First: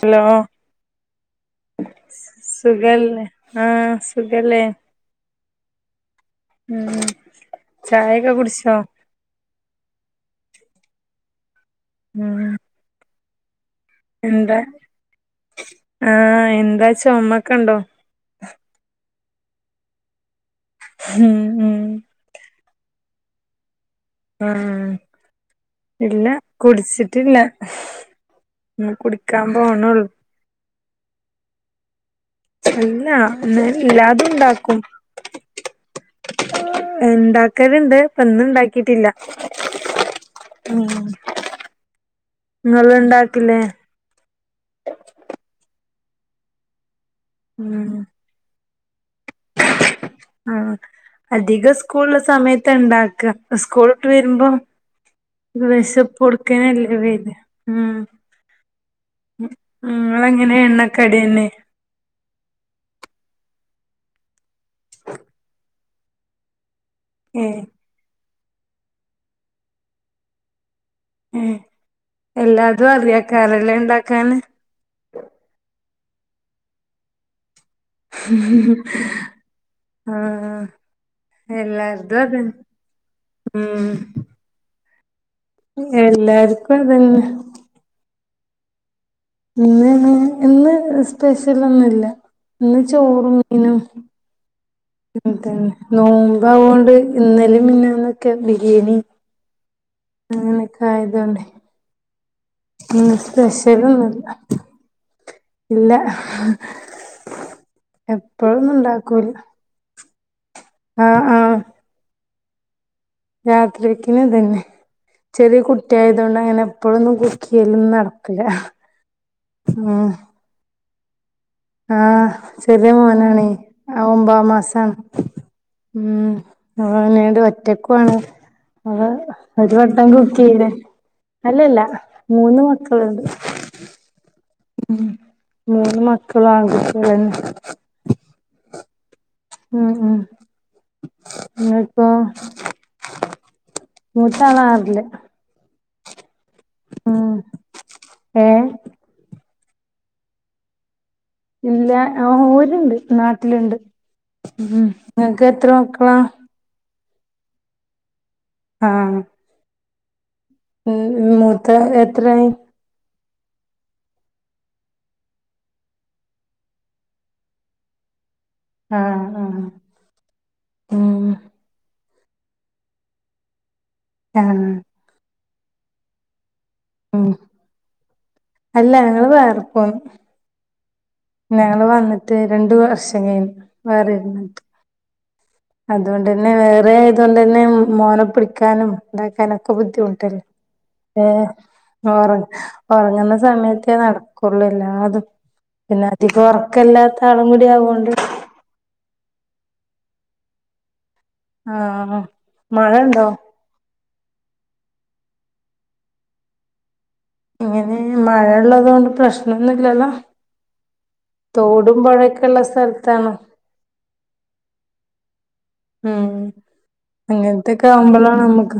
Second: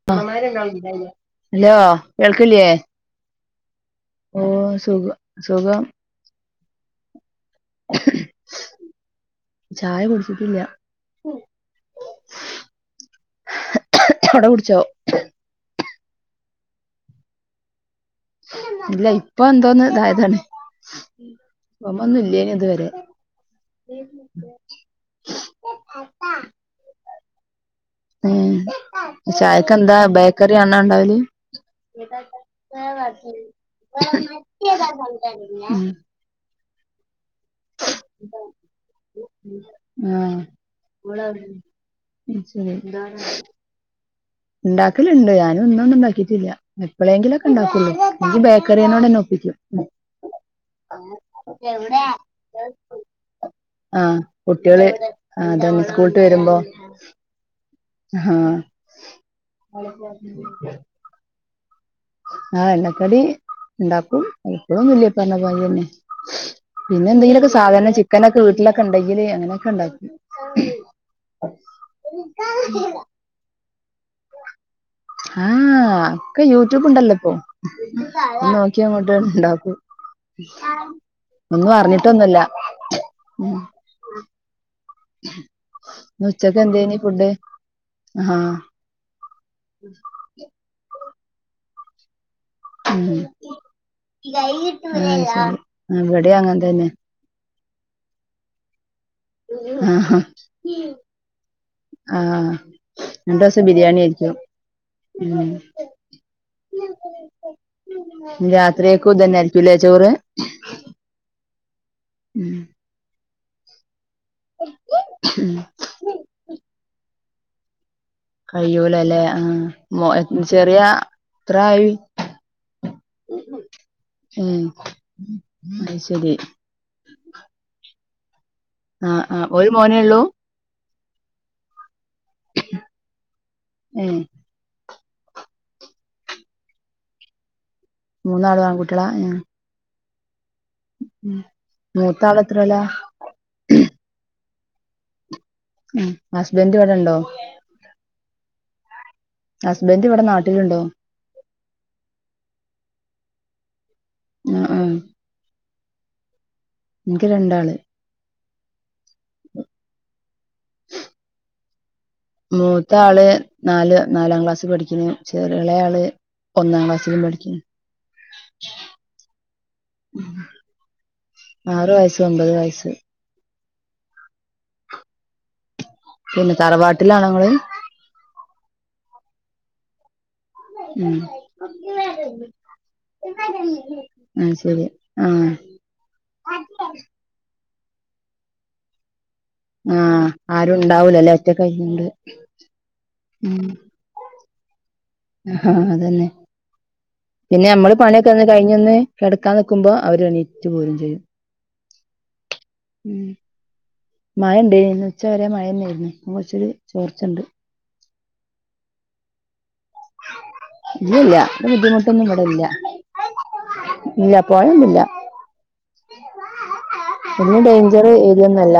Hello hello കേൾക്ക്ല്ലേ? എന്ന് ആഹ് സ് ഓഹ് സുഖം സുഖം ഉം ചായക്കൊ കുട്ച്ചോ? ചായ കുട്ച്ചിട്ടില്ല. ഉം അവിടെ എന്താ കുടിച്ചോ ആഹ് എന്താ ചൊമക്കെണ്ടോ? ഇല്ല ഇപ്പൊ എന്തോന്ന് ഇതായതാണ്. ഉം ഉം ചൊമന്നും ഇല്ലേനി ഇതുവരെ ഉം ഇല്ല കുട്ച്ചിട്ട്ല്ല. ഉം ചായക്കെന്താ ബേക്കറിയാണോ ണ്ടാവല്? [inaudible] അല്ല ഇന്ന് എല്ലാതും ഇണ്ടാക്കല്ണ്ട്. പ്പന്ന് ഇണ്ടാക്കിട്ടില്ല. ആഹ് ഇങ്ങള് ണ്ടാക്ക്ല്ലേ ഇണ്ടാക്കല്ണ്ട് ഞാനും ഇന്നൊന്നും ഇണ്ടാക്കീട്ടില്ല. എപ്പ്ളേങ്കിലൊക്കെ ഉം ഇണ്ടാക്കുള്ളു. ബേക്കറിനോട് ന്നെ പ്പിക്കും. ആഹ് അധികം സ്കൂളുള്ള സമയത്താ ഇണ്ടാക്ക സ്കൂള്ട്ട് ആഹ് വര്മ്പം കുട്ടികള് ആഹ് അതന്നെ സ്കൂളിട്ട് വരുമ്പോ വെശപ്പോട്ക്കനല്ലേ വരാ. ഉം ആഹ് നിങ്ങളെങ്ങനെ എണ്ണക്കടിന്നെ ആഹ് എണ്ണക്കടിണ്ടാക്കും പ്പൊളൊന്നുല്ല ഈ പറഞ്ഞപോല തന്നെ പിന്നെ എന്തെങ്കിലുക്കെ ഏഹ് സാധനം ചിക്കനൊക്കെ വീട്ടിലൊക്കെ ണ്ടെങ്കില് അങ്ങനെയൊക്കെണ്ടാക്കു ഉം എല്ലാതും അറിയാകാരല്ലെണ്ടാക്കാന് ഏഹ് ഏഹ് ഒക്കെ യൂട്യൂബ് ഉണ്ടല്ലോ ഇപ്പോ നോക്കിയങ്ങോട്ട്ണ്ടാക്കും ആഹ് ഒന്നും എല്ലാര്തും അറിഞ്ഞിട്ടൊന്നുല്ല അതന്നെ ഉം ന്ന് ഉച്ചക് എല്ലാര്ക്കും എന്തേഞ് അതന്നെ ഫുഡ് ആഹ് ഇന്ന് ഇന്ന് സ്പെഷ്യലൊന്നുല്ല ഇന്ന് ഉം ചോറും മീനും ആഹ് ങ്ങൻ ശരി തന്നെ ഇവിടെയും അങ്ങനെ തന്നെ നോമ്പാവൊണ്ട് ഇന്നലിം മിനിന്ന്ന്നൊക്കെ ബിരിയാണി ആഹ് അങ്ങനെയൊക്കെ ആയതോണ്ട് ആഹ് രണ്ടോസം ബിരിയാണി സ്പെഷ്യലൊന്നുല്ല ആയിരിക്കും ഉം ഇല്ല എപ്പോഴൊന്നും രാത്രിയേക്കും ഉണ്ടാക്കൂല ഇതന്നായിരിക്കുലെ ചോറ് ആഹ് ആഹ് ഉം രാത്രിക്കിന് ഇതന്നെ ഉം ചെറിയ കുട്ടി ആയതോണ്ട് അങ്ങനെ എപ്പോഴൊന്നും കുക്കിയ്യെലൊന്നും നട് കഴൂലല്ലേ ആഹ് മോ ചെറിയ എത്ര ആയി ആഹ് ചെറിയ മോനാണെ ആ ഉം ഒമ്പംമാസ അത് ഉം ശരി ആന്നട് ഒറ്റക്കാണ് അപൊ ആഹ് ആഹ് ഒരു മോനേ വട്ടം ഉള്ളൂ കുക്ക് യ്ത അല്ലല്ല മൂന്ന് മക്കളുണ്ട് ഏഹ് ഉം മൂന്ന് മക്കളും ആൺ കുട്ടികള് തന്നെ മൂന്നാളും ആൺ കൂട്ടിള ഉം ഉം ഉം ങ്ങക്കൊ മൂത്താള് എത്രേലാ മൂത്താള് ആറില് ഉം ഹസ്ബന്റ് ഇവിടെണ്ടോ ഏഹ് ഹസ്ബന്ഡ് ഇവിടെ നാട്ടിലുണ്ടോ ഇല്ല ആഹ് ഓരുണ്ട് നാട്ടില്ണ്ട് ആഹ് ഉം ആഹ് ങ്ങക്ക് എത്ര മക്കളാ ഇൻക്ക് രണ്ടാള് ആഹ് ഉം ഉം മൂത്ത എത്രയ് മൂത്ത ആള് നാല് നാലാം ക്ലാസ്സിൽ പഠിക്കുന്നു ചെറിഎളേ ആള് ഒന്നാം ക്ലാസ്സിലും പഠിക്കുന്ന് ആഹ് ആഹ് ഉം ആറു വയസ്സും ഒമ്പത് വയസ്സും ആഹ് പിന്നെ തറവാ ഉം അല്ല ഞങ്ങള് വേറെ പ്പോ ഉം ഞങ്ങള് വന്നിട്ട് രണ്ട് വർഷം കഴി വേറെ അത് വന്നിട്ട് ശരി ആഹ് അതോണ്ട്ന്നെ വേറെ ആയതോണ്ടന്നെ മോനെ പിടിക്കാനും ണ്ടാക്കാനും ക്കെ ആഹ് ബുദ്ധിമുട്ടല്ലേ ആരും ഉണ്ടാവൂലല്ലേ ഏഹ് ഒറ്റക്കായിക്കൊണ്ട് ഉറ ഉറങ്ങുന്ന ഉം സമയത്തേ നട കൊള്ളൊല്ലു എല്ലാതും ആഹ് പിന്നെ അതന്നെ അധികം ഉറക്കില്ലാത്ത ആളും കൂടി ആവോണ്ട് കഴിഞ്ഞന്ന് കിടക്കാൻ നിക്കുമ്പോ അവര് എണീറ്റ് പോരും ചെയ്യും. ആഹ് ഹ മഴണ്ടോ മഴണ്ട് ഇന്ന് ഉച്ച വരെ മഴന്നെയായിരുന്നു കൊറച്ചൊരു ചോർച്ചണ്ട്. ഇങ്ങനെ മഴ ഉള്ളത് കൊണ്ട് പ്രശ്നൊന്നും ഇല്ലല്ലോ. ഇല്ലില്ല ഇവിടെ ബുദ്ധിമുട്ടൊന്നും ഇവിടെ തോടുമ്പൊഴൊക്കെ ഇല്ല ഉള്ള സ്ഥലത്താണോ ഇല്ല പൊഴയൊന്നുല്ല ഉം പിന്നെ അങ്ങനത്തൊക്കെ ഡേഞ്ചർ ആവുമ്പോഴാണ് ഏരിയൊന്നും ല്ല നമ്മുക്ക്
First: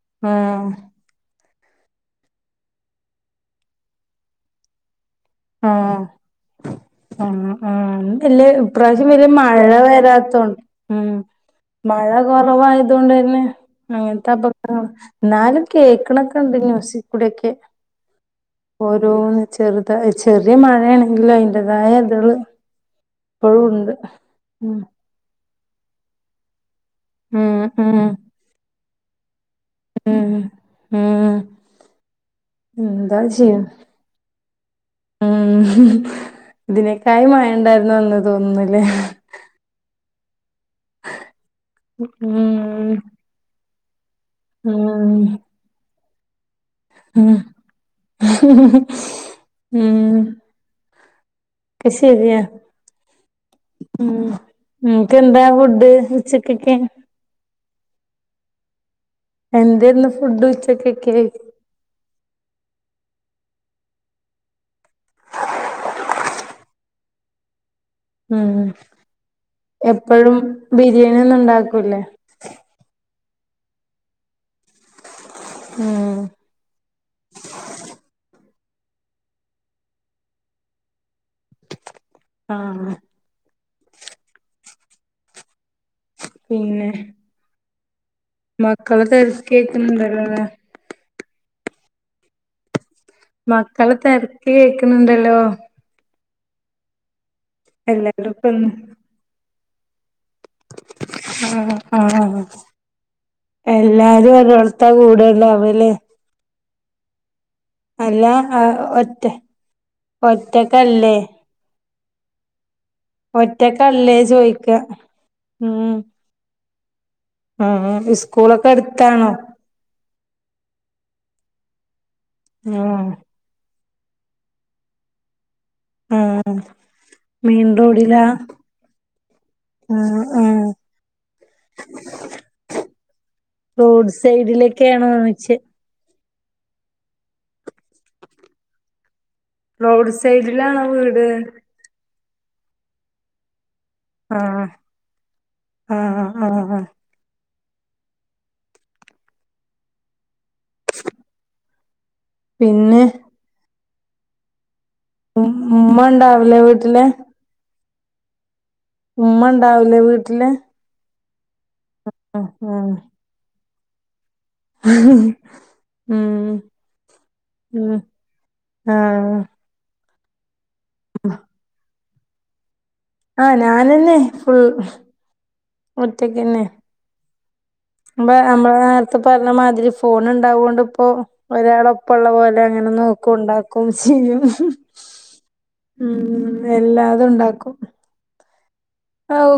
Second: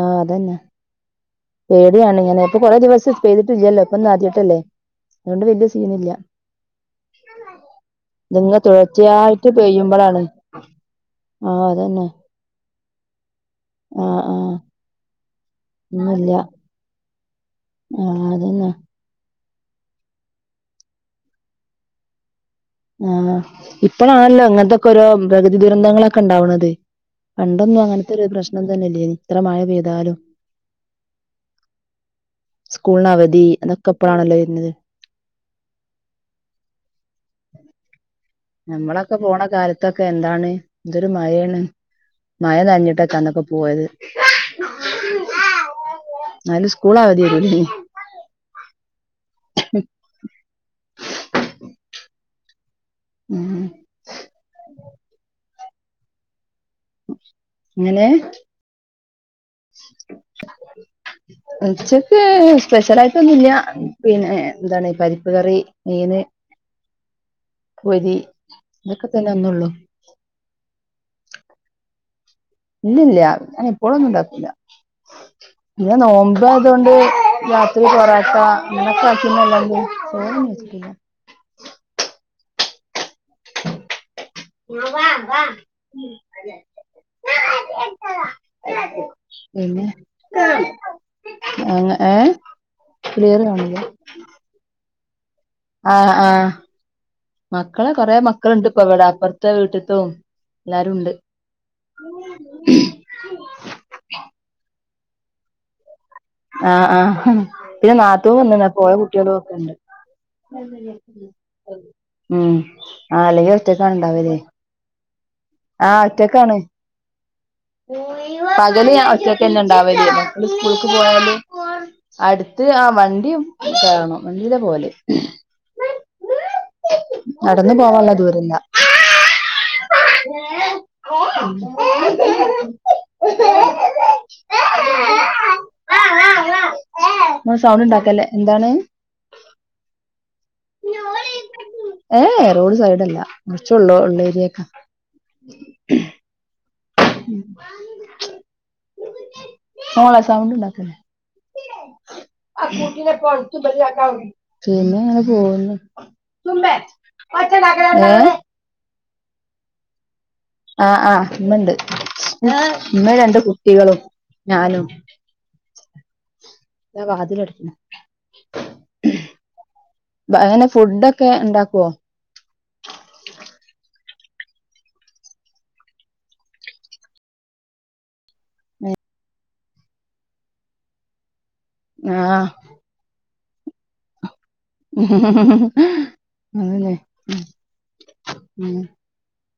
ആഹ് അതന്നെ പേടിയാണ് ഞനെ ഇപ്പൊ കുറെ ദിവസം ചെയ്തിട്ടില്ലല്ലോ ഇപ്പൊ ഒന്ന് ആദ്യായിട്ടല്ലേ. അതോണ്ട് വല്ല്യ ആഹ് സീനില്ല ആഹ് ആഹ് ന്ന്ഇല്ല ഇതിങ്ങനെ ഇപ്രാവശ്യം വല്യ തുടർച്ചയായിട്ട് മഴ വരാത്തോണ്ട് ഉം ആഹ് ആതെ മഴ കുറവായത് കൊണ്ടന്നെ ആ അങ്ങനത്തെ ആ അ എന്നാലും ഒന്നുമില്ല കേക്കണൊക്കെ ഉണ്ട് ന്യൂസിക്കൂടിക്കെ ആ അതന്നെ ഓരോന്ന് ചെറുതായി ചെറിയ മഴയാണെങ്കിലോ അയ്ന്റതായ ഇതള് ആഹ് ഇപ്പോഴും ഉണ്ട് ഇപ്പഴാണല്ലോ ഉം അങ്ങനത്തൊക്കെ ഓരോ പ്രകൃതി ദുരന്തങ്ങളൊക്കെ ഇണ്ടാവണതെ. ഉം പണ്ടൊന്നും ഉം അങ്ങനത്തെ ഒരു പ്രശ്നം തന്നെല്ലേനി ഇത്ര മഴ പെയ്താലും ഉം ഉം സ്കൂളിന് എന്താ അവധി ചെയ്യ അതൊക്കെ എപ്പഴാണല്ലോ വരുന്നത് ഉം ഇതിനേക്കായി മയേണ്ടായിരുന്നു അന്ന് നമ്മളൊക്കെ പോണ കാലത്തൊക്കെ എന്താണ് എന്തൊരു മഴയാണ് മഴ ഉം നനഞ്ഞിട്ടൊ അന്നൊക്കെ പോയത്. ഉം ന്നാലും സ്കൂൾ അവധി ഉം [unintelligible] ഉം ക്കെ ശെരിയ മ് [inaudible] [unintelligible] എന്താ ഫുഡ് കഴിച്ചെ ഉച്ചക്കക്കെ. അങ്ങനെ എന്തരുന്നു ഫുഡ് ഉച്ചക്കക്കെ ഉച്ചയ്ക്ക് സ്പെഷ്യൽ ആയിട്ടൊന്നുല്ല പിന്നെ എന്താണ് പരിപ്പ് കറി മീന് [inaudible] പൊരി ഉം ഇതൊക്കെ തന്നെ ഒന്നുള്ളൂ എപ്പഴും ബിരിയാണി ഒന്നും ഉണ്ടാക്കൂല്ലേ? ഇല്ലില്ല ഞാന് എപ്പോഴൊന്നും ഉണ്ടാക്കില്ല പിന്നെ ഉം നോമ്പ് മ്പായതൊണ്ട് രാത്രി പൊറോട്ട [unintelligible] ചോറൊന്നും വച്ചിട്ടില്ല. ആഹ് [unintelligible] പിന്നെ മക്കള് പിന്നെ തിരക്കിയേക്കുന്നുണ്ടല്ലോ അല്ലേ എങ്ങനെ ഏഹ് മക്കള് തെരക്ക് കേക്കുന്നുണ്ടല്ലോ ആഹ് ആഹ് മക്കള് കൊറേ എല്ലാരും ഇപ്പന്ന് മക്കളുണ്ട് ഇപ്പൊ എവിടെ അപ്പുറത്ത് ത്തെ വീട്ടത്തും എല്ലാവരുണ്ട് ആഹ് ആഹ് എല്ലാരും ഒരോടുത്താ കൂടെണ്ടാവല്ലേ ആഹ് ആഹ് പിന്നെ അല്ല നാത്തൂൻ വന്നിന് ആഹ് പോയ ഒറ്റ കുട്ട്യാള് ഒക്കെ ഉണ്ട് ഒറ്റക്കല്ലേ ഉം ആല്ലെങ്കിലും ഒറ്റക്ക് ഒറ്റക്കല്ലേ ഉണ്ടാവില്ലേ ചോയിക്കാ ഉം ആഹ് ഒറ്റക്കാണ് ആഹ് സ്കൂളൊക്കെ പകല് ഞാൻ അടുത്താണോ ഒറ്റക്ക്ന്നെ ഉണ്ടാവല്ലേ [unintelligible] സ്കൂളിക്ക് പോയാല് അടുത്ത് ആ ആഹ് വണ്ടിയും കാണോ വണ്ടീല പോലെ ആഹ് നടന്നു പോവാനുള്ള മെയിൻറോഡിലാ ദൂരല്ല ആഹ് ആഹ് [unintelligible] റോഡ് സൈഡിലൊക്കെയാണോന്നോയ്ച്ചേ ന സൗണ്ട് ഉണ്ടാക്കല്ലേ എന്താണ് റോഡ് സൈഡിലാണോ വീട് ഏയ് റോഡ് സൈഡല്ല കുറച്ച് ഉള്ളോട്ട് ആഹ് ആഹ് ആഹ് [unintelligible] മോളെ സൗണ്ട് ഉണ്ടാക്കല്ലേ [unintelligible] പിന്നെ പിന്നെ ഉമ്മ ഉണ്ടാവില്ലേ അങ്ങനെ വീട്ടില് പോയി [unintelligible] ഉമ്മ ഉണ്ടാവിലേ വീട്ടില് ആഹ് ആഹ് ഉമ്മയുണ്ട് ആ ആ ഉമ്മയും രണ്ട് കുട്ടികളും ഞാനും ഉം വാതില് അടക്കൂ ഉം ആഹ് എങ്ങനെ ഫുഡൊക്കെ ഉണ്ടാക്കുവോ ആഹ് ഞാനെന്നെ ഫുൾ മുറ്റക്ക്തന്നെ [unintelligible] നമ്മള് നേരത്തെ പറഞ്ഞ മാതിരി ഫോൺ ഉണ്ടാവുകൊണ്ട് ഇപ്പോ ഒരാള് ഒപ്പംഉള്ള ആഹ് പോലെ അങ്ങനെ നോക്കുണ്ടാക്കും ചെയ്യും ഉം അതല്ലേ എല്ലാതും ഉം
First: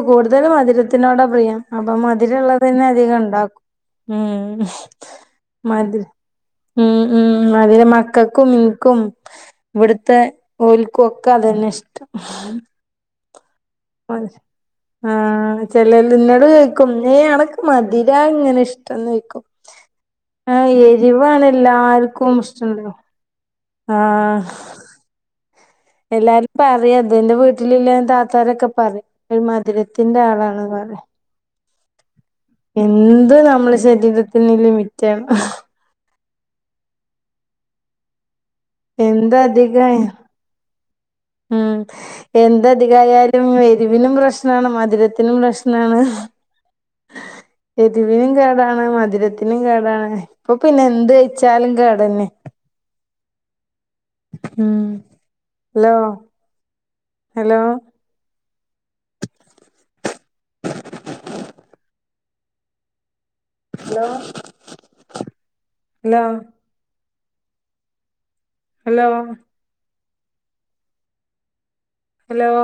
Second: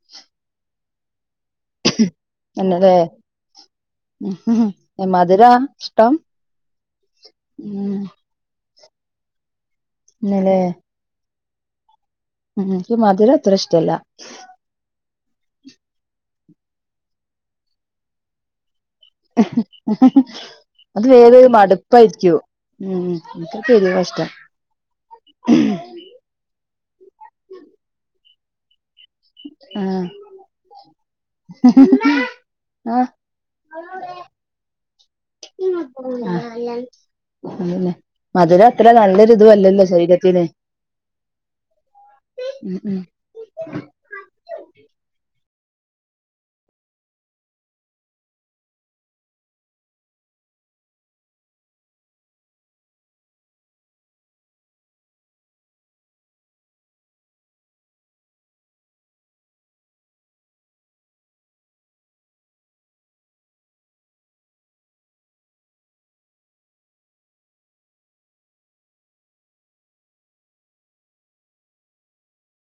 കൂടുതലും മധുരത്തിനോടാ പ്രിയം അപ്പൊ മധുരം ഉള്ളത് തന്നെ തന്നെല്ലേ അധികം ഉണ്ടാക്കും ഉം മധുരാ മതി ഇഷ്ടം ഉം ഉം മധുരം ഉം മക്കൾക്ക് [unintelligible] ഇവിടത്തെ തന്നെല്ലേ ഓൽക്കും ഒക്കെ അതന്നെ ഇഷ്ടം ഉം എനിക്ക് മധുരം അത്ര ഇഷ്ടല്ല ആഹ് ചെല നിന്നോട് ചോയിക്കും നെയ അനക്ക് മധുര ഇങ്ങനെ ഇഷ്ട നിക്കും ആ ഹ് അത് എരിവാണ് എല്ലാർക്കും ഇഷ്ടണ്ട് എനിക്ക് എരിവാ ഇഷ്ടം എല്ലാരും പറയും അത് എന്റെ വീട്ടിലില്ല താത്താരൊക്കെ പറയും ഒരു ആഹ് മധുരത്തിന്റെ ആളാണ് പറയുക [unintelligible] ആഹ് എന്ത് നമ്മളെ ശരീരത്തിന് ലിമിറ്റാണ് [unintelligible] മധുരം അത്ര നല്ലൊര് ഇത് അല്ലല്ലോ എന്തധികായ ശരീരത്തിന് ഉം എന്ത് ഉം ഉം അധികായാലും എരിവിനും പ്രശ്നം മധുരത്തിനും പ്രശ്നാണ് എരുവിനും കേടാണ് മധുരത്തിനും കേടാണ് ഇപ്പൊ പിന്നെ എന്ത് കഴിച്ചാലും കേടന്നെ ഉം hello hello hello hello hello hello